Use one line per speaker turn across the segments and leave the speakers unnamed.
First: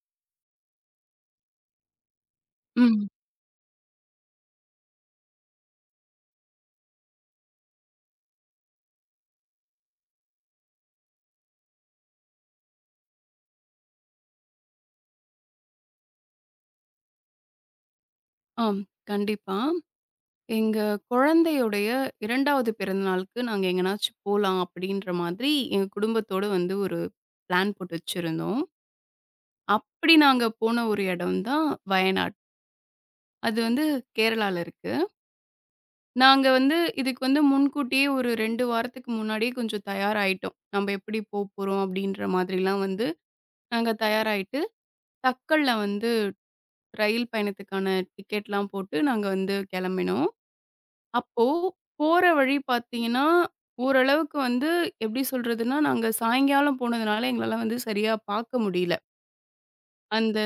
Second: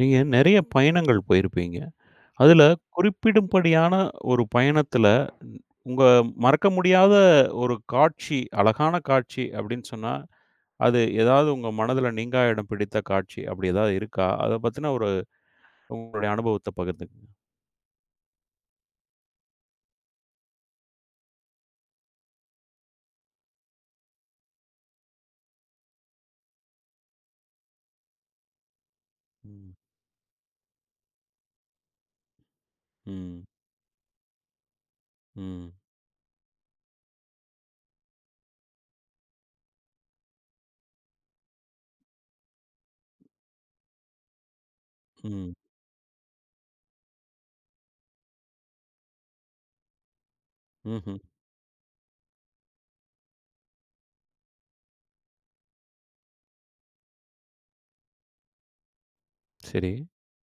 நீங்க நெறைய பயணங்கள் போயிருப்பீங்க. அதுல
ம்.
குறிப்பிடும்படியான ஒரு பயணத்துல, ந- உங்க மறக்க முடியாத ஒரு காட்சி, அழகான காட்சி அப்படின்னு சொன்னா, அது ஏதாவது உங்க மனதுல நீங்கா இடம் பிடித்த காட்சி அப்படி ஏதாவது இருக்கா? அத பத்தின ஒரு உங்களுடைய அனுபவத்த பகிர்ந்துக்கங்க.
ஆம். கண்டிப்பா. எங்க குழந்தையுடைய 2வது பிறந்தநாளுக்கு நாங்க எங்கனாச்சும் போலாம் அப்படின்ற மாதிரி எங்க குடும்பத்தோட வந்து ஒரு பிளான் போட்டு வச்சிருந்தோம்.
ம்,
அப்படி நாங்க போன ஒரு இடம் தான் வயநாடு.
ம்,
அது வந்து கேரளால இருக்கு.
ம்,
நாங்க வந்து இதுக்கு வந்து முன்கூட்டியே ஒரு 2 வாரத்துக்கு முன்னாடியே கொஞ்சம் தயாராயிட்டோம். நம்ப எப்படி போப்போறோம் அப்படின்ற மாதிரிலாம் வந்து நாங்க தயாராயிட்டு,
ம்,
தட்கல்ல வந்து ரயில் பயணத்துக்கான டிக்கெட்லாம் போட்டு நாங்க வந்து கிளம்பினோம்.
ம்ஹ்ம்.
அப்போ போற வழி பார்த்தீங்கன்னா, ஓரளவுக்கு வந்து எப்படி சொல்றதுன்னா, நாங்க சாயங்காலம் போனதுனால எங்களால வந்து சரியா பார்க்க முடியல.
சரி.
அந்த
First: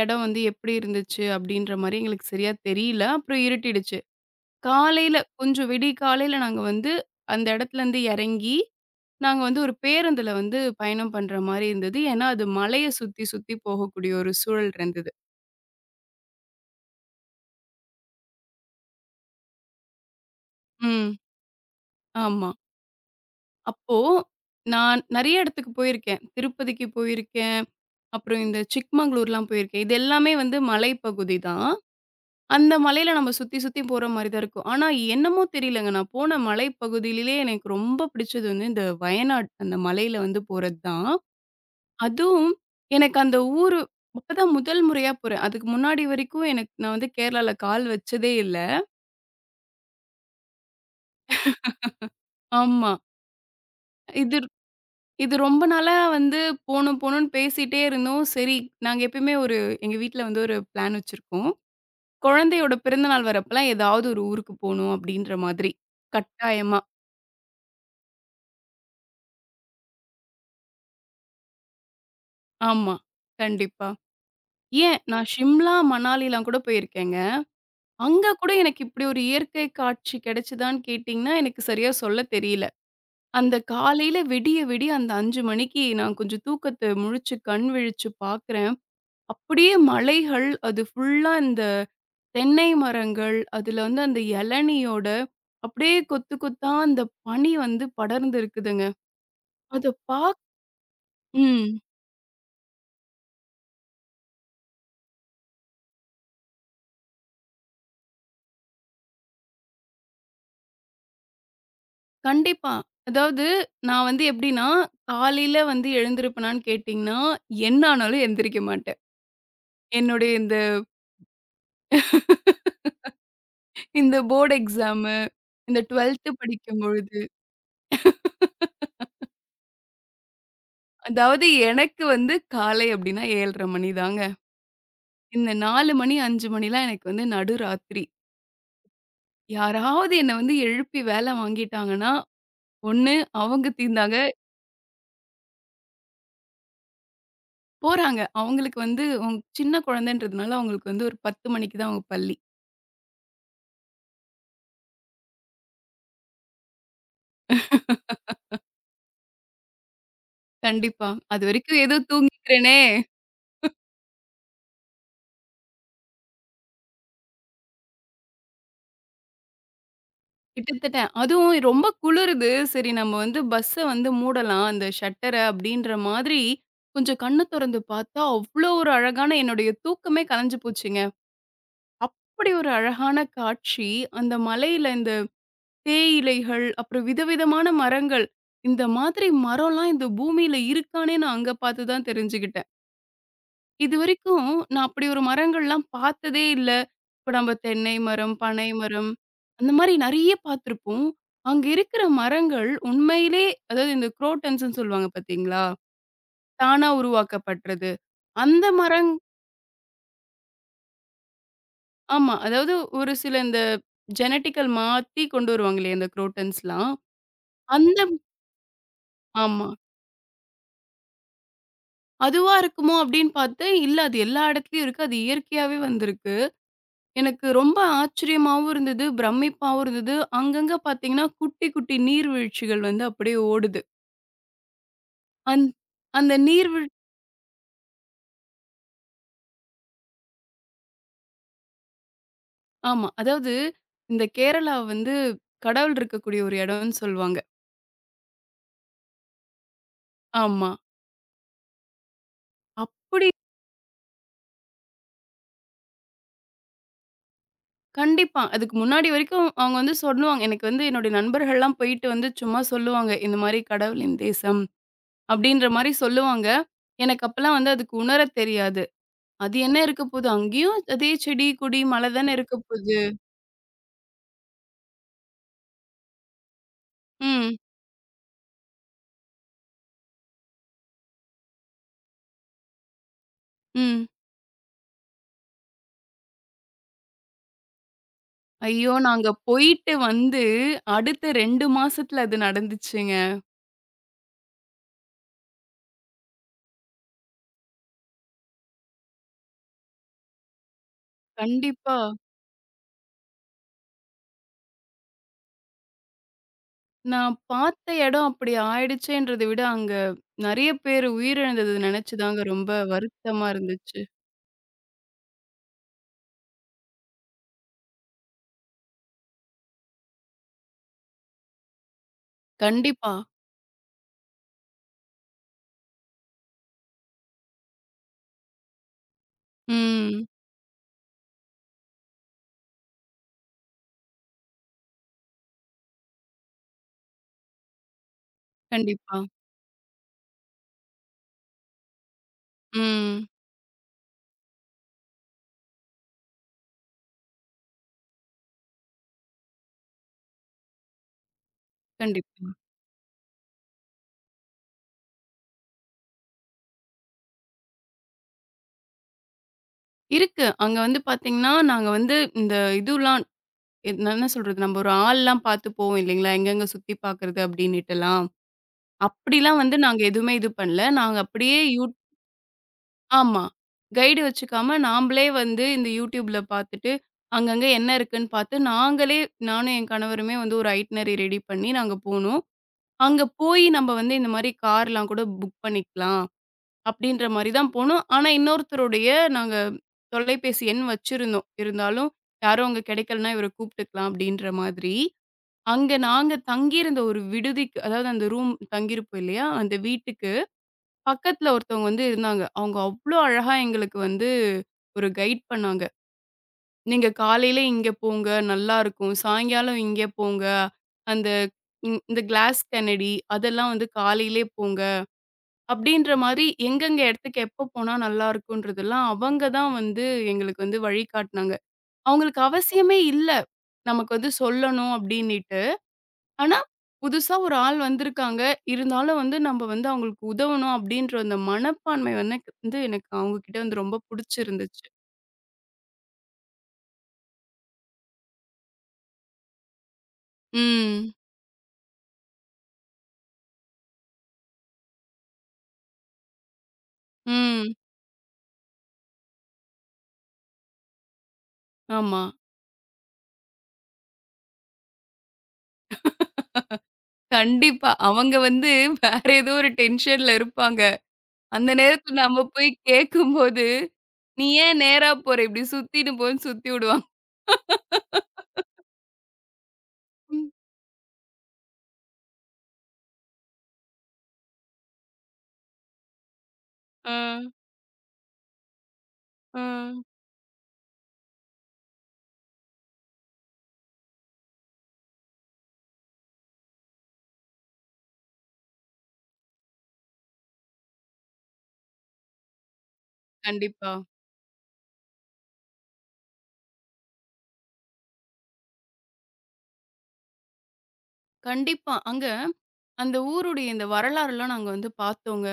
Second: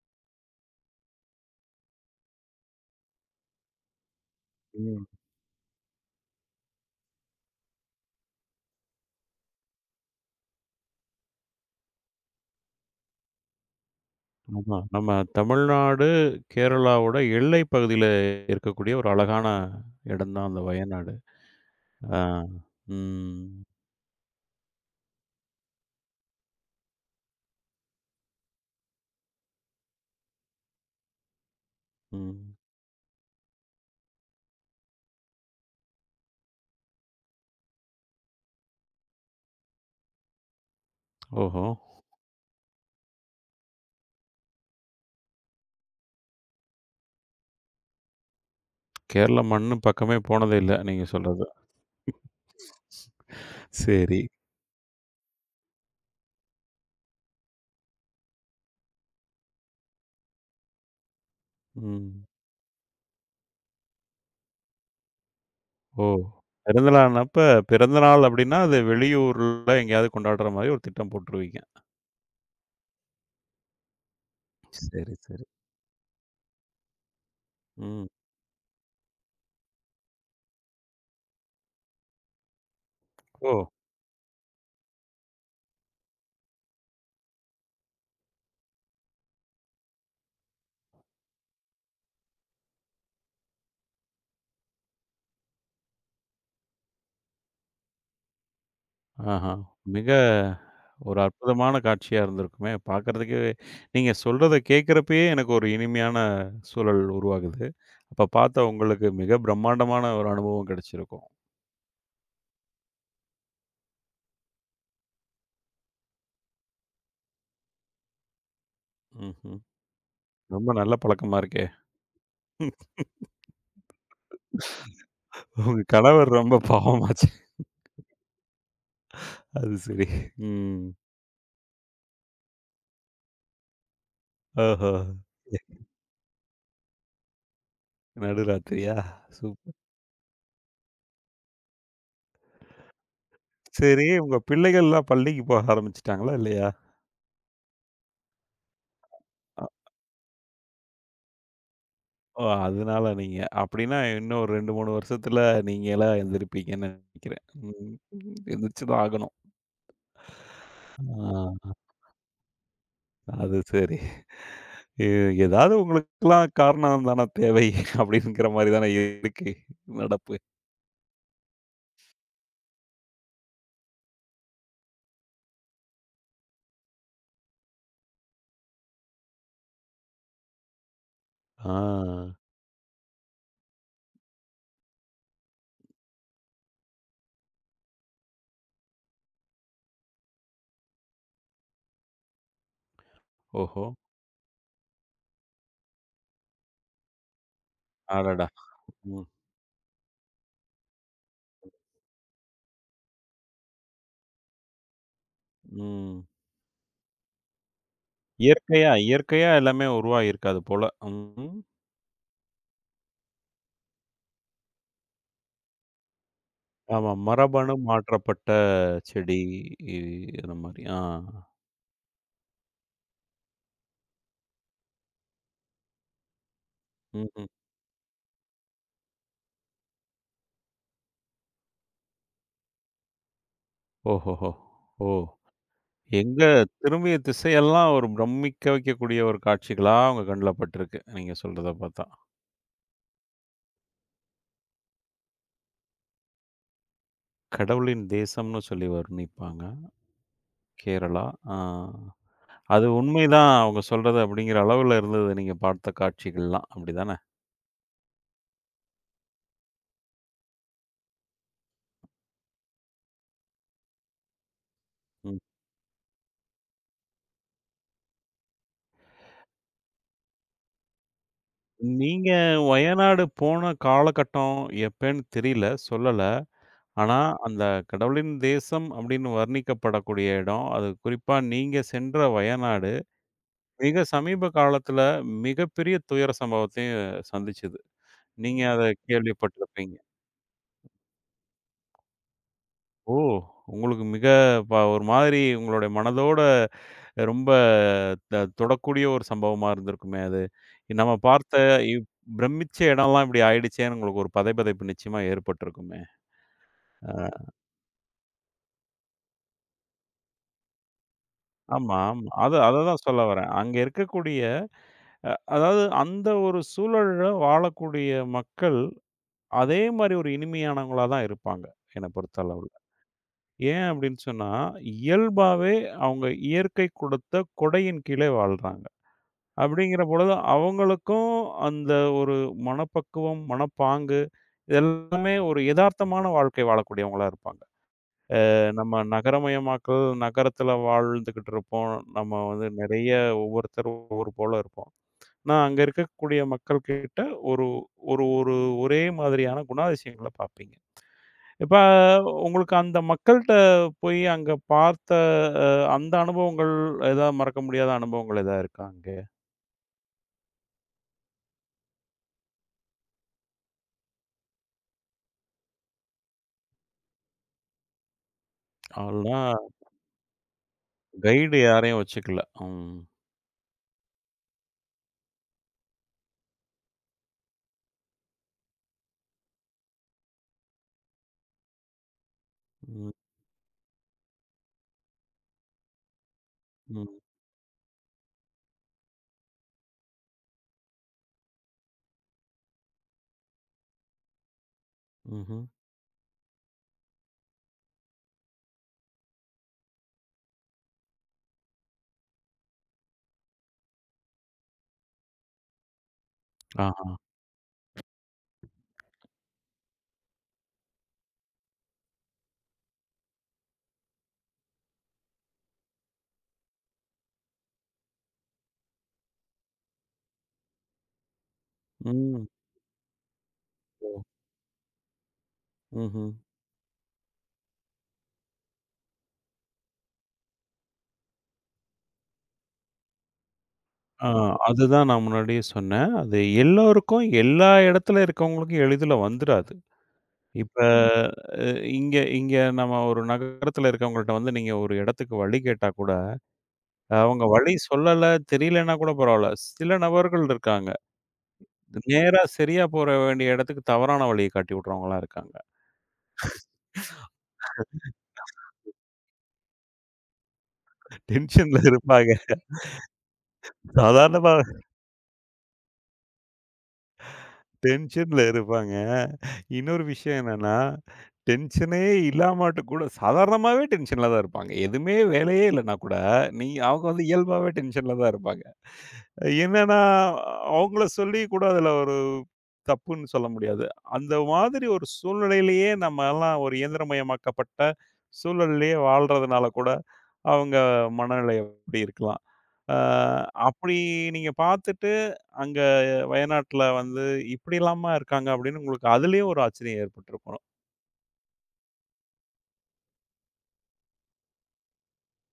இடம் வந்து எப்படி இருந்துச்சு அப்படின்ற மாரி எங்களுக்கு சரியா தெரியல. அப்புறம் இருட்டிடுச்சு.
ம்.
காலையில கொஞ்சம் விடிகாலையில நாங்க வந்து அந்த இடத்துலருந்து இறங்கி, நாங்க வந்து ஒரு பேருந்துல வந்து பயணம் பண்ற மாரி இருந்தது. ஏன்னா, அது மலைய சுத்தி சுத்தி போகக்கூடிய ஒரு சூழல்
ஆமா.
இருந்தது.
நம்ம தமிழ்நாடு, கேரளாவோட எல்லை பகுதியில இருக்கக்கூடிய ஒரு அழகான இடம் தான் அந்த வயநாடு.
ம்.
ஆ.
ஆமா.
ம்,
அப்போ நான் நெறைய இடத்துக்கு போயிருக்கேன். திருப்பதிக்கு போயிருக்கேன். அப்புறம் இந்த சிக்மங்களூர்லாம் போயிருக்கேன். இது எல்லாமே வந்து மலைப்பகுதி தான்.
ம்.
அந்த மலையில நம்ம சுத்தி, சுத்தி போற மாரி தான் இருக்கும். ஆனா என்னமோ தெரியலங்க. நான் போன மலைப்பகுதியிலே எனக்கு ரொம்ப பிடிச்சது வந்து இந்த வயநாடு. அந்த மலையில வந்து போறது தான்.
ஓஹோ!
அதுவும் எனக்கு அந்த ஊரு அப்பதான் முதல் முறையா போறேன். அதுக்கு முன்னாடி வரைக்கும் எனக்கு நான் வந்து கேரளால கால் வச்சதே இல்ல.
கேரளா மண்ணு பக்கமே போனதே இல்ல, நீங்க சொல்றது.
ஆமா.
சரி.
இது இது ரொம்ப நாளா வந்து போணும், போணும்ன்னு பேசிட்டே இருந்தோம். சரி, நாங்க எப்பயுமே ஒரு எங்க வீட்ல வந்து ஒரு பிளான் வச்சிருக்கோம்.
ம்.
குழந்தையோட பிறந்தநாள் வரப்பலாம் ஏதாவது ஒரு ஊருக்கு போணும் அப்படின்ற மாதிரி.
ஓ!
கட்டாயமா.
பிறந்த நாள்னப்ப பிறந்த நாள் அப்டின்னா, அது வெளியூர்ல எங்கேயாவது கொண்டாடுற மாரி ஒரு திட்டம் போட்டுருவீங்க.
ஆமா. கண்டிப்பா. ஏன்
சரி,
நான்
சரி.
ஷிம்லா, மணாலிலாம் கூட போயிருக்கேங்க.
ம்.
அங்க கூட எனக்கு இப்படி ஒரு இயற்கை காட்சி கிடைச்சதான்னு கேட்டீங்கன்னா, எனக்கு சரியா சொல்ல தெரியல.
ஓ!
அந்த காலையில விடிய விடிய அந்த 5 மணிக்கு நான் கொஞ்சம் தூக்கத்த முழிச்சு கண் விழிச்சு பார்க்குறேன். அப்படியே மலைகள், அது ஃபுல்லா இந்த தென்னை மரங்கள், அதுல வந்து அந்த இளநியோட அப்படியே கொத்து கொத்தா அந்த பனி வந்து படர்ந்து இருக்குதுங்க.
ஆஹா.
அத
மிக
பா
ஒரு அற்புதமான
ம்.
காட்சியா இருந்திருக்குமே! பார்க்கறதுக்கே நீங்க சொல்றத கேட்கிறப்பயே எனக்கு ஒரு இனிமையான சூழல் உருவாகுது. அப்ப பார்த்தா உங்களுக்கு மிக பிரம்மாண்டமான ஒரு அனுபவம் கிடைச்சிருக்கும்.
கண்டிப்பா. அதாவது நான் வந்து எப்படின்னா, காலையில வந்து எழுந்திருப்பனான்னு கேட்டீங்கன்னா, என்ன ஆனாலும் எந்திரிக்க மாட்டேன்.
ம்ஹ்ம்.
என்னுடைய இந்த
ரொம்ப நல்ல பழக்கமா இருக்கே!
இந்த போர்ட் எக்ஸாமு, இந்த
உங்க கணவர்
12த்
ரொம்ப
படிக்கும் பொழுது,
பாவமாச்சே! அது சரி. ம்.
அதாவது எனக்கு வந்து காலை அப்படின்னா 7:30 மணி தாங்க.
ஓஹோ!
இந்த 4 மணி, 5 மணிலாம் எனக்கு வந்து நடுராத்திரி.
நடுராத்திரியா? சூப்பர்.
யாராவது என்ன வந்து எழுப்பி வேலை வாங்கிட்டாங்கன்னா, ஒண்ணு அவங்க
சரி,
தீந்தாங்க
உங்க பிள்ளைகள்லாம் பள்ளிக்கு போக ஆரம்பிச்சுட்டாங்களா? இல்லையா?
போறாங்க. அவங்களுக்கு வந்து உங்
அ
சின்ன குழந்தைன்றதுனால அவங்களுக்கு வந்து ஒரு 10 மணிக்கு தான் அவங்க பள்ளி.
ஓ! அதனால நீங்க அப்படின்னா இன்னும் ஒரு 2, 3 வருஷத்துல நீங்களா எந்திரிப்பீங்கன்னு நெனைக்கிறேன். ம். எந்திரிச்சு தான் ஆகணும்.
கண்டிப்பா.
ஆ.
அதுவரைக்கும் ஏதோ தூங்கிக்கிறேனே,
அது சரி. எ ஏதாவது உங்களுக்கெல்லாம் காரணம் தான தேவை அப்படிங்கிற மாரி தானே இருக்கு நடப்பு.
கிட்டத்தட்ட அதுவும் ரொம்ப குளிருது. சரி நம்ம வந்து பஸ்ஸ வந்து மூடலாம், அந்த ஷட்டர அப்டின்ற மாதிரி கொஞ்சம் கண்ண தொறந்து பார்த்தா, அவ்ளோ ஒரு அழகான என்னுடைய தூக்கமே கலைஞ்சு போச்சுங்க.
ஆ.
அப்படி ஒரு அழகான காட்சி. அந்த மலையில இந்த தேயிலைகள், அப்புறம் விதவிதமான மரங்கள். இந்த மாதிரி மரம்லாம் இந்த பூமியில இருக்கான்னே நான் அங்க பார்த்து தான் தெரிஞ்சுகிட்டேன்.
ஓஹோ!
இதுவரைக்கும் நான் அப்படி ஒரு மரங்கள்லாம் பார்த்ததே இல்ல. இப்ப நம்ம தென்னை மரம்,
அடடா!
பனை மரம்
ம்.
அந்த மாரி நெறைய பார்த்துருப்போம். அங்க இருக்கிற மரங்கள் உண்மையிலே அதாவது இந்த குரோட்டன்ஸ்ன்னு சொல்லுவாங்க பார்த்தீங்களா?
ம்.
தானா உருவாக்கப்படுறது. அந்த
இயற்கையா
மரங்
இயற்கையா எல்லாமே உருவாகியிருக்காது போல. ம்.
ஆமா. அதாவது ஒரு சில இந்த ஜெனடிக்கல் மாத்தி கொண்டு வருவாங்க இல்லையா? இந்த குரோட்டன்ஸ்லாம்.
ஆமா. மரபணு
அந்த
மாற்றப்பட்ட செடி.
ஆமா.
இ அந்த மாரி. ஆ.
அதுவா இருக்குமோ அப்படின்னு பார்த்தேன். இல்ல அது எல்லா இடத்துலயும் இருக்கு. அது இயற்கையாவே வந்திருக்கு. எனக்கு
ம்ஹ்ம்.
ரொம்ப ஆச்சரியமாவும் இருந்தது, பிரமிப்பாவும் இருந்தது. அங்கங்க பார்த்தீங்கன்னா, குட்டி, குட்டி நீர்வீழ்ச்சிகள் வந்து அப்படியே ஓடுது.
ஓஹோஹோ! ஓ!
அந் அந்த
எங்க
நீர்வீழ்
திரும்பிய திசையெல்லாம் ஒரு பிரமிக்க வைக்கக்கூடிய ஒரு காட்சிகளா உங்க கண்ல பட்டுருக்கு. நீங்க சொல்றத பார்த்தா.
ஆமா. அதாவது இந்த கேரளா வந்து கடல் இருக்கக்கூடிய ஒரு இடம்னு சொல்லுவாங்க.
கடவுளின் தேசம்னு சொல்லி வர்ணிப்பாங்க.
ஆமா.
கேரளா. ஆ. அது
அப்படி
உண்மைதான் அவங்க சொல்றது அப்படிங்கிற அளவுல இருந்தது நீங்க பார்த்த காட்சிகள்லாம். அப்படிதானே?
கண்டிப்பா. அதுக்கு முன்னாடி வரைக்கும் அவங்க வந்து சொல்லுவாங்க. எனக்கு வந்து என்னுடைய நண்பர்கள்லாம் போயிட்டு வந்து சும்மா சொல்லுவாங்க. இந்த மாரி கடவுளின் தேசம்
ம்.
அப்படின்ற மாரி சொல்லுவாங்க. எனக்கு அப்பலாம் வந்து அதுக்கு உணரத் தெரியாது. அது என்ன இருக்க போது? அங்கேயும் அதே செடி, கொடி, மலை
நீங்க
தானே இருக்க போது.
வயநாடு போன காலகட்டம் எப்பன்னு தெரியல, சொல்லல. ஆனா,
ம்.
அந்த கடவுளின் தேசம் அப்படின்னு வர்ணிக்கப்படக்கூடிய இடம், அது குறிப்பா நீங்க சென்ற வயநாடு, மிக
ம்.
சமீப காலத்துல மிகப்பெரிய துயர சம்பவத்தையும் சந்திச்சது. நீங்க அத
ஐயோ! நாங்க போயிட்டு
கேள்விப்பட்டிருப்பீங்க.
வந்து அடுத்த 2 மாசத்துல அது
ஓ!
நடந்துச்சுங்க.
உங்களுக்கு மிக ஒரு மாதிரி உங்களுடைய மனதோட ரொம்ப த தொடக்கூடிய ஒரு சம்பவமா இருந்திருக்குமே அது. நம்ம பார்த்த
கண்டிப்பா.
இவ் பிரமிச்ச இடம்லாம் இப்படி ஆயிடுச்சேன்னு உங்களுக்கு ஒரு பதைபதைப்பு நிச்சயமா ஏற்பட்டிருக்குமே!
நான் பார்த்த இடம் அப்படி ஆயிடுச்சேன்றத விட, அங்க நெறைய பேர் உயிரிழந்தத
ஆமா,
நெனச்சு
ஆமா.
தாங்க
அது
ரொம்ப
அததான் சொல்ல வரேன்.
வருத்தமா
அங்க
இருந்துச்சு.
இருக்கக்கூடிய அதாவது அந்த ஒரு சூழல்ல வாழக்கூடிய மக்கள், அதே மாரி ஒரு இனிமையானவங்களா தான் இருப்பாங்க, என்ன பொறுத்த அளவுல.
கண்டிப்பா.
ஏன் அப்படின்னு சொன்னா, இயல்பாவே அவங்க இயற்கை கொடுத்த கொடையின் கீழே வாழ்றாங்க. அப்படிங்கிற
ம்.
பொழுது, அவங்களுக்கும் அந்த ஒரு மனப்பக்குவம், மனப்பாங்கு, இதெல்லாமே ஒரு எதார்த்தமான வாழ்க்கை வாழக்கூடியவங்களா இருப்பாங்க. நம்ம
கண்டிப்பா.
நகரமயமாக்கல் நகரத்துல வாழ்ந்துகிட்டு இருப்போம். நம்ம வந்து நிறைய
ம்.
ஒவ்வொருத்தர் ஒவ்வொரு போல இருப்போம். ஆனா, அங்க இருக்கக்கூடிய மக்கள் கிட்ட ஒரு ஒரு ஒரு ஒரே மாதிரியான குணாதிசயங்கள பார்ப்பீங்க. இப்ப
கண்டிப்பா.
உங்களுக்கு அந்த மக்கள்ட்ட போய் அங்க பார்த்த அ அந்த அனுபவங்கள் ஏதாவது மறக்க முடியாத அனுபவங்கள் ஏதாவது இருக்கா அங்க?
இருக்கு. அங்க வந்து பார்த்தீங்கன்னா, நாங்க வந்து இந்த இதுலாம் என்ன என்ன சொல்றது? நம்ம ஒரு ஆள்லாம் பார்த்து போவோம் இல்லைங்களா? எங்கெங்க சுத்தி பார்க்கறது அப்படின்னுட்டுலாம்.
ஆள்னா
அப்படிலாம் வந்து நாங்க எதுவுமே இது பண்ணல. நாங்க
கைடு
அப்படியே யூ
யாரையும் வச்சுக்கல. ம்.
ஆமா. கைடு வச்சுக்காம நாம்பளே வந்து இந்த YouTubeல பாத்துட்டு, அங்கங்க என்ன இருக்குன்னு பாத்து, நாங்களே நானும் என் கணவருமே வந்து ஒரு ஐட்னரி ரெடி பண்ணி நாங்க போனோம்.
ம்.
அங்க போயி நம்ம வந்து இந்த மாரி கார்லாம் கூட புக் பண்ணிக்கலாம்.
ம்.
அப்டின்ற மாரி தான் போனோம். ஆனா இன்னொருத்தருடைய நாங்க தொலைபேசி எண் வச்சிருந்தோம். இருந்தாலும் யாரும் அங்க கெடைக்கலன்னா இவர கூப்ட்டுக்கலாம் அப்டின்ற மாதிரி.
ம்ஹ்ம்.
அங்க நாங்க தங்கியிருந்த ஒரு விடுதிக்கு அதாவது அந்த ரூம் தங்கியிருப்போம் இல்லையா? அந்த வீட்டுக்கு பக்கத்துல ஒருத்தவங்க வந்து இருந்தாங்க. அவங்க அவ்ளோ அழகா எங்களுக்கு வந்து ஒரு கைட் பண்ணாங்க. "நீங்க
ஆஹா.
காலையில இங்க போங்க, நல்லாருக்கும். சாயங்காலம் இங்க போங்க. அந்த இந்த கிளாஸ் கெனடி அதெல்லாம் வந்து காலையிலே போங்க." அப்படின்ற மாரி எங்கெங்க இடத்துக்கு எப்ப போனா நல்லாருக்குன்றதெல்லாம் அவங்க தான் வந்து எங்களுக்கு வந்து வழிகாட்டுனாங்க. அவங்களுக்கு
ம்.
அவசியமே இல்ல.
ஓ!
நமக்கு வந்து சொல்லணும் அப்படின்னிட்டு.
ம்ஹ்ம்.
ஆனா, புதுசா ஒரு ஆள் வந்திருக்காங்க. இருந்தாலும் வந்து நம்ப வந்து அவங்களுக்கு உதவணும் அப்படின்ற அந்த மனப்பான்மை வந்து எனக்கு- வந்து எனக்கு அவங்க கிட்ட வந்து ரொம்ப
ஆ
புடிச்சிருந்துச்சு.
அதுதான் நான் முன்னாடியே சொன்னேன். அது எல்லோருக்கும், எல்லா இடத்துல இருக்கவங்களுக்கும் எளிதில வந்துராது. இப்ப
ம்.
அ இங்க இங்க நம்ம ஒரு நகரத்துல இருக்கவங்கள்ட்ட வந்து நீங்க ஒரு இடத்துக்கு வழி கேட்டா கூட, அவங்க வழி
ம்.
சொல்லல, தெரியலன்னா கூட பரவால்ல. சில நபர்கள் இருக்காங்க.
ஆமா.
நேரா சரியா போற வேண்டிய இடத்துக்கு தவறான வழிய காட்டி விடுறவங்கலாம் இருக்காங்க.
கண்டிப்பா. அவங்க வந்து வேற ஏதோ ஒரு டென்ஷன்ல இருப்பாங்க. அந்த
டென்ஷன்ல
நேரத்துல
இருப்பாங்க.
நம்ம போய் கேட்கும்போது, "நீ
சாதாரணமா
ஏன் நேரா போற? இப்படி சுத்தின்னு போன்னு" சுத்தி விடுவாங்க.
டென்ஷன்ல இருப்பாங்க. இன்னொரு விஷயம்
ம்,
என்னன்னா, டென்ஷனே இல்லாமாட்டு கூட சாதாரணமாவே டென்ஷன்ல தான் இருப்பாங்க. எதுவுமே வேலையே இல்லன்னா கூட, நீ அவங்க
ஆ,
வந்து இயல்பாவே டென்ஷன்ல தான் இருப்பாங்க.
ஆ.
என்னன்னா, அவங்கள சொல்லி கூட அதில ஒரு தப்புன்னு சொல்ல முடியாது. அந்த மாதிரி ஒரு சூழ்நிலையிலேயே நம்மலாம் ஒரு இயந்திரமயமாக்கப்பட்ட சூழல்லயே வாழ்றதுனால கூட, அவங்க மனநிலை அப்படி இருக்கலாம். அ
கண்டிப்பா.
அப்படி நீங்க பார்த்துட்டு, அங்க வயநாட்ல வந்து இப்படிலாமா இருக்காங்க அப்படின்னு உங்களுக்கு அதுலயும் ஒரு ஆச்சரியம் ஏற்பட்டுருக்கும்.
கண்டிப்பா. அங்க அந்த ஊருடைய இந்த வரலாறுலாம் நாங்க வந்து பார்த்தோங்க.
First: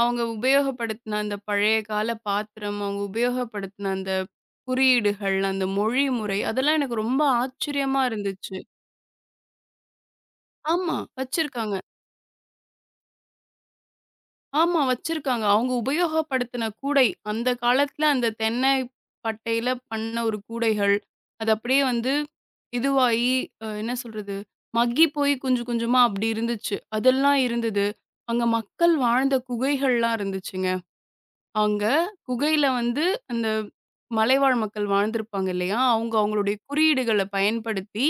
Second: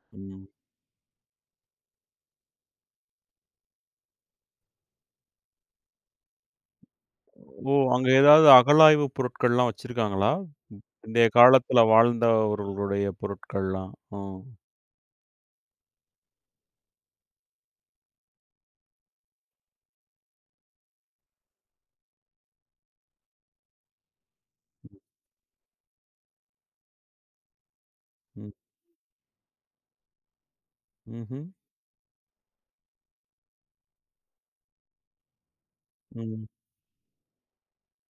அவங்க
ம்.
உபயோகப்படுத்தின அந்த பழைய கால பாத்திரம், அவங்க உபயோகப்படுத்தின அந்த குறியீடுகள், அந்த மொழி முறை அதெல்லாம் எனக்கு ரொம்ப
ஓ!
ஆச்சரியமா
அங்க ஏதாவது
இருந்துச்சு.
அகழாய்வு பொருட்கள்லாம் வச்சிருக்காங்களா?
ஆமா
பிந்தைய காலத்துல
வச்சிருக்காங்க.
வாழ்ந்தவர்களுடைய பொருட்கள்லாம். ஓ!
ஆமா வச்சிருக்காங்க. அவங்க உபயோகப்படுத்தின கூடை, அந்த காலத்துல அந்த தென்னை பட்டையில பண்ண ஒரு கூடைகள், அது அப்படியே வந்து இதுவாகி என்ன சொல்றது? மக்கி போய் கொஞ்சம் கொஞ்சமா அப்படி இருந்துச்சு. அதெல்லாம் இருந்தது. அங்க
ம்.
மக்கள் வாழ்ந்த குகைகள்லாம் இருந்துச்சுங்க.
ம்ஹ்ம்.
அங்க குகையில வந்து அந்த மலைவாழ் மக்கள் வாழ்ந்திருப்பாங்க இல்லையா? அவங்க
ம்.
அவங்களுடைய குறியீடுகள பயன்படுத்தி,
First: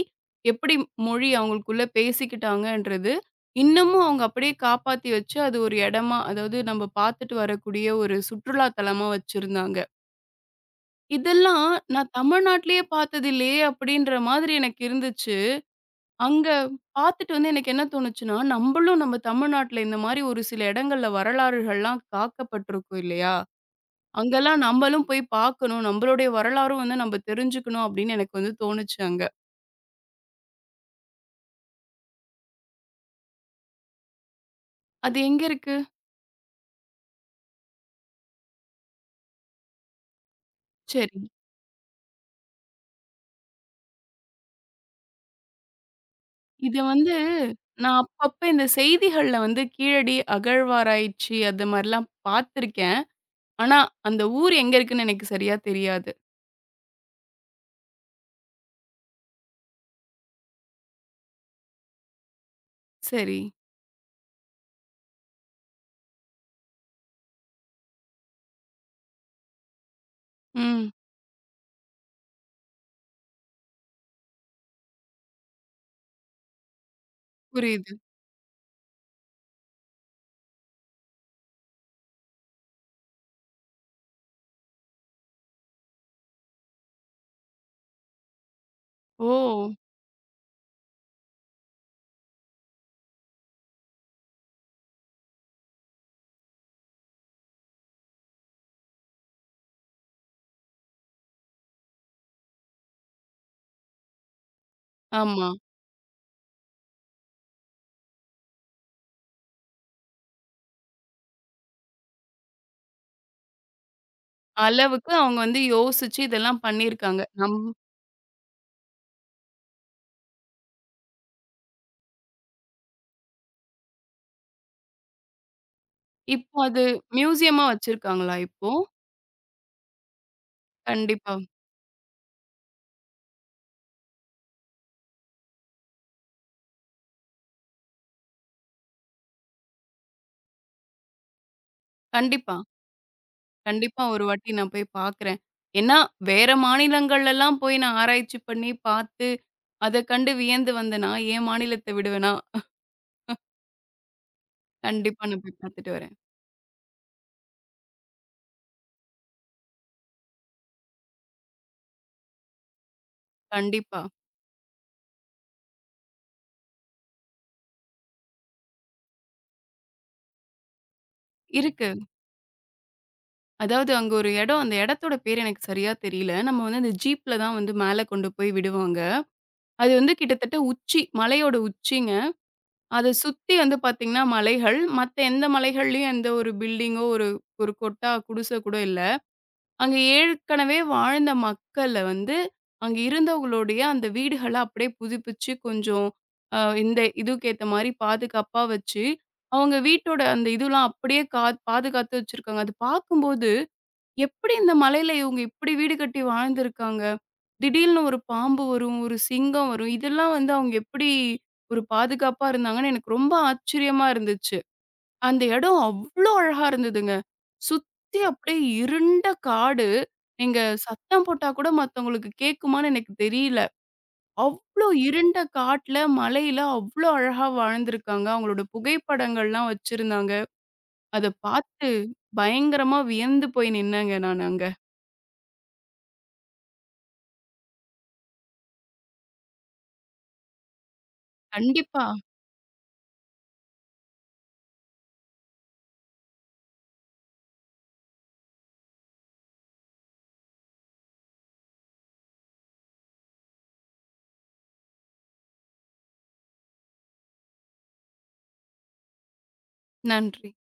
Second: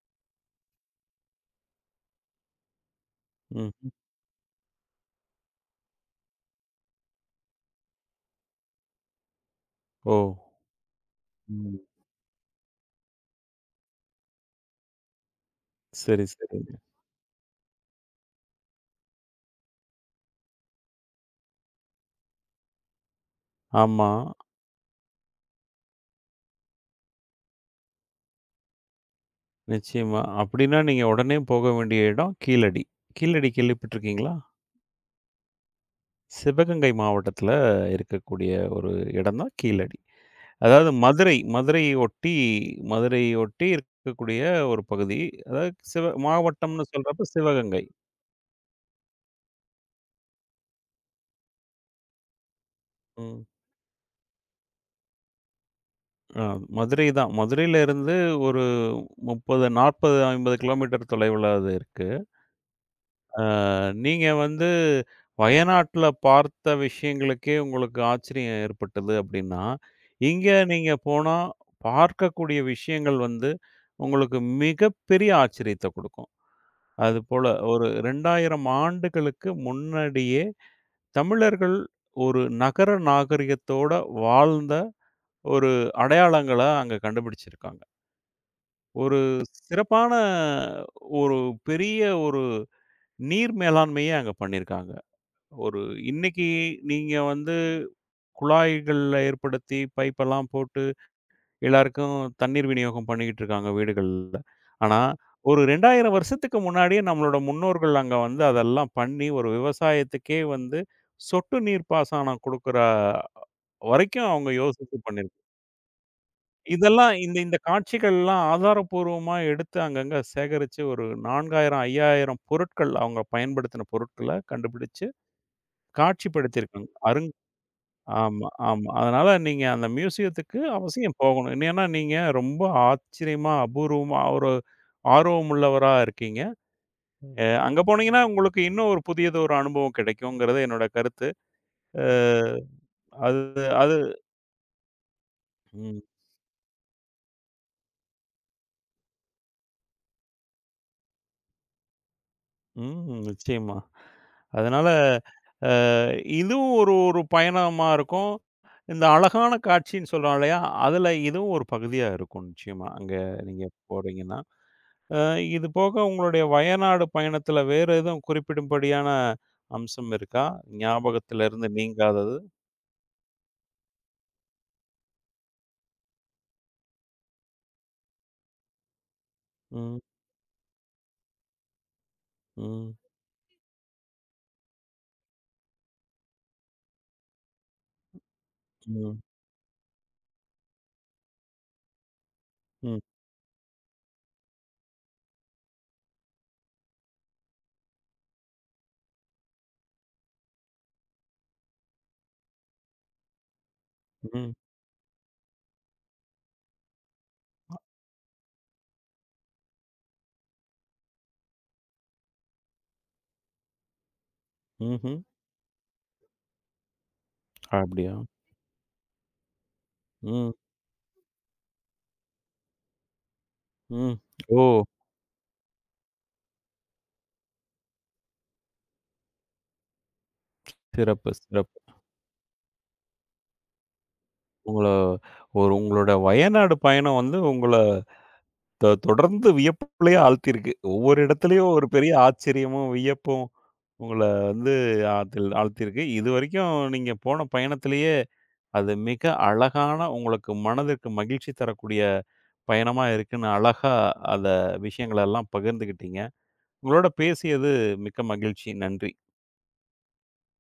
எப்படி மொழி அவங்களுக்குள்ள பேசிக்கிட்டாங்கன்றது,
ம்ஹ்ம்.
இன்னமும் அவங்க அப்படியே காப்பாத்தி வச்சு, அது ஒரு இடமா அதாவது நம்ம பார்த்துட்டு வரக்கூடிய ஒரு சுற்றுலா தலமா வச்சிருந்தாங்க.
ஓ!
இதெல்லாம்
ம்.
நான் தமிழ்நாட்டிலேயே பார்த்ததில்லையே! அப்படின்ற மாதிரி எனக்கு இருந்துச்சு.
சரி,
அங்க
சரிங்க.
பார்த்துட்டு வந்து எனக்கு என்ன தோணுச்சுன்னா, நம்பளும் நம்ம தமிழ்நாட்ல இந்த மாரி ஒரு சில இடங்கள்ல வரலாறுகள்லாம் காக்கப்பட்டிருக்கும் இல்லையா?
ஆமா.
அங்கெல்லாம் நம்பளும் போய் பார்க்கணும். நம்பளுடைய வரலாறும் வந்து நம்ப தெரிஞ்சுக்கணும் அப்படின்னு எனக்கு வந்து தோணுச்சு அங்க.
நிச்சயமா. அப்படின்னா நீங்க உடனே போக வேண்டிய இடம் கீழடி. கீழடி கேள்விப்பட்டிருக்கீங்களா?
அது எங்க இருக்கு?
சிவகங்கை மாவட்டத்தில இருக்கக்கூடிய ஒரு இடம் தான் கீழடி. அதாவது
சரி.
மதுரையை ஒட்டி மதுரையை ஒட்டி இருக்கக்கூடிய ஒரு பகுதி. அதாவது சிவ
இது
மாவட்டம்னு
வந்து
சொல்றப்ப சிவகங்கை.
நான் அப்பப்ப இந்த செய்திகள்ல வந்து கீழடி அகழ்வாராய்ச்சி அது மாரிலாம் பார்த்துருக்கேன்.
ம்.
ஆனா, அந்த ஊர் எங்க இருக்குன்னு எனக்கு சரியா தெரியாது.
அ மதுரை தான். மதுரையில இருந்து ஒரு 30, 40, 50 கிலோமீட்டர் தொலைவுல அது இருக்கு.
சரி.
ஆ, நீங்க வந்து வயநாட்ல பார்த்த விஷயங்களுக்கே உங்களுக்கு ஆச்சரியம் ஏற்பட்டது அப்படின்னா, இங்க
ம்.
நீங்க போனா பார்க்கக்கூடிய விஷயங்கள் வந்து உங்களுக்கு மிகப்பெரிய ஆச்சரியத்த குடுக்கும். அதுபோல ஒரு
புரியுது.
2000 ஆண்டுகளுக்கு முன்னாடியே தமிழர்கள் ஒரு நகர நாகரிகத்தோட வாழ்ந்த ஒரு அடையாளங்கள அங்க கண்டுபிடிச்சிருக்காங்க. ஒரு
ஓ!
சிறப்பான ஒரு பெரிய ஒரு நீர் மேலாண்மையே அங்க பண்ணியிருக்காங்க. ஒரு இன்னைக்கு நீங்க வந்து குழாய்கள்ல ஏற்படுத்தி, பைப்பெல்லாம் போட்டு எல்லாருக்கும் தண்ணீர் விநியோகம் பண்ணிக்கிட்டு இருக்காங்க வீடுகள்ல. ஆனா,
ஆமா.
ஒரு 2000 வருஷத்துக்கு முன்னாடியே நம்மளோட முன்னோர்கள் அங்க வந்து அதெல்லாம் பண்ணி, ஒரு விவசாயத்துக்கே வந்து சொட்டு நீர் பாசனம் குடுக்குற வரைக்கும் அவங்க யோசிச்சு
அளவுக்கு அவங்க
பண்ணியிருக்கு.
வந்து யோசிச்சு இதெல்லாம்
இதெல்லாம்
பண்ணியிருக்காங்க.
இந்த இந்த காட்சிகள்லாம் ஆதாரப்பூர்வமா எடுத்து அங்கங்க சேகரிச்சு ஒரு 4000, 5000 பொருட்கள் அவங்க பயன்படுத்தின பொருட்கள கண்டுபிடிச்சு
இப்போ அது
காட்சிப்படுத்தியிருக்காங்க.
மியூசியமா வச்சிருக்காங்களா
ஆமா,
இப்போ?
ஆமா. அதனால நீங்க அந்த மியூசியத்துக்கு அவசியம்
கண்டிப்பா.
போகணும். ஏன்னா, நீங்க ரொம்ப ஆச்சரியமா, அபூர்வமா ஒரு ஆர்வம் உள்ளவரா இருக்கீங்க. அங்க போனீங்கன்னா, உங்களுக்கு இன்னும் ஒரு புதியது ஒரு அனுபவம் கிடைக்குங்கிறது என்னோட கருத்து. அ
கண்டிப்பா.
அது அது
கண்டிப்பா ஒரு வாட்டி நான் போய் பார்க்குறேன். ஏன்னா,
ம்,
வேற மாநிலங்கள்லலாம் போய் நான் ஆராய்ச்சி பண்ணி பார்த்து, அத கண்டு வியந்து வந்தேனா, என் மாநிலத்த விடுவேனா?
ம். நிச்சயமா. அதனால
கண்டிப்பா நான் போய்
அ
பார்த்துட்டு வரேன்.
இதுவும் ஒரு ஒரு பயணமா இருக்கும். இந்த அழகான காட்சின்னு சொல்றோம் இல்லையா? அதுல இதுவும் ஒரு பகுதியா இருக்கும் நிச்சயமா. அங்க நீங்க
கண்டிப்பா.
போறீங்கன்னா. அ இது போக உங்களுடைய வயநாடு பயணத்துல வேற எதுவும் குறிப்பிடும்படியான அம்சம் இருக்கா? ஞாபகத்துல இருந்து
இருக்கு.
நீங்காதது?
அதாவது அங்க ஒரு இடம், அந்த இடத்தோட பேர் எனக்கு சரியா தெரியல. நம்ம வந்து அந்த ஜீப்ல தான் வந்து மேல கொண்டு போய் விடுவாங்க. அது
ம்,
வந்து கிட்டத்தட்ட உச்சி, மலையோட உச்சிங்க.
ம்,
அத சுத்தி வந்து பார்த்தீங்கன்னா மலைகள். மத்த எந்த மலைகள்லயும் எந்த ஒரு பில்டிங்கோ, ஒரு ஒரு கொட்டா, குடிச கூட இல்ல.
ம்,
அங்க ஏற்கனவே வாழ்ந்த மக்கள வந்து, அங்க
ம்,
இருந்தவங்களுடைய அந்த வீடுகள அப்படியே புதுப்பிச்சு கொஞ்சம் இந்த இதுக்கு ஏத்த மாரி பாதுகாப்பா வச்சு, அவங்க வீட்டோட அந்த இதுலாம் அப்படியே பாதுகாத்து வச்சிருக்காங்க. அது பார்க்கும்போது,
ம்,
எப்படி இந்த மலையில இவங்க இப்படி வீடு கட்டி வாழ்ந்திருக்காங்க? திடீல்னு ஒரு பாம்பு வரும், ஒரு சிங்கம் வரும். இதெல்லாம் வந்து அவங்க எப்படி ஒரு பாதுகாப்பா இருந்தாங்கன்னு எனக்கு ரொம்ப ஆச்சரியமா இருந்துச்சு.
ம்ஹ்ம்.
அந்த இடம் அவ்ளோ அழகா இருந்ததுங்க.
அப்படியா?
சுத்தி அப்படியே இருண்ட காடு.
ம்,
நீங்க சத்தம் போட்டா கூட மத்தவங்களுக்கு கேட்குமான்னு எனக்கு தெரியல.
ம். ஓ!
அவ்ளோ இருண்ட காட்ல, மலையில அவ்ளோ அழகா வாழ்ந்திருக்காங்க. அவங்களோட புகைப்படங்கள்லாம் வச்சிருந்தாங்க. அத
சிறப்பு, சிறப்பு.
பார்த்து பயங்கரமா வியந்து போய் நின்னேங்க நான் அங்க.
உங்கள ஒரு உங்களோட வயநாடு பயணம் வந்து உங்கள தொடர்ந்து வியப்புலயே ஆழ்த்தியிருக்கு. ஒவ்வொரு இடத்துலயும் ஒரு
கண்டிப்பா.
பெரிய ஆச்சரியமும், வியப்பும் உங்கள வந்து ஆத்தில் ஆழ்த்தியிருக்கு. இதுவரைக்கும் நீங்க போன பயணத்திலேயே அது மிக அழகான உங்களுக்கு மனதிற்கு மகிழ்ச்சி தரக்கூடிய பயணமா இருக்குன்னு அழகா அத விஷயங்களெல்லாம் பகிர்ந்துக்கிட்டீங்க. உங்களோட பேசியது மிக்க மகிழ்ச்சி. நன்றி.
நன்றி.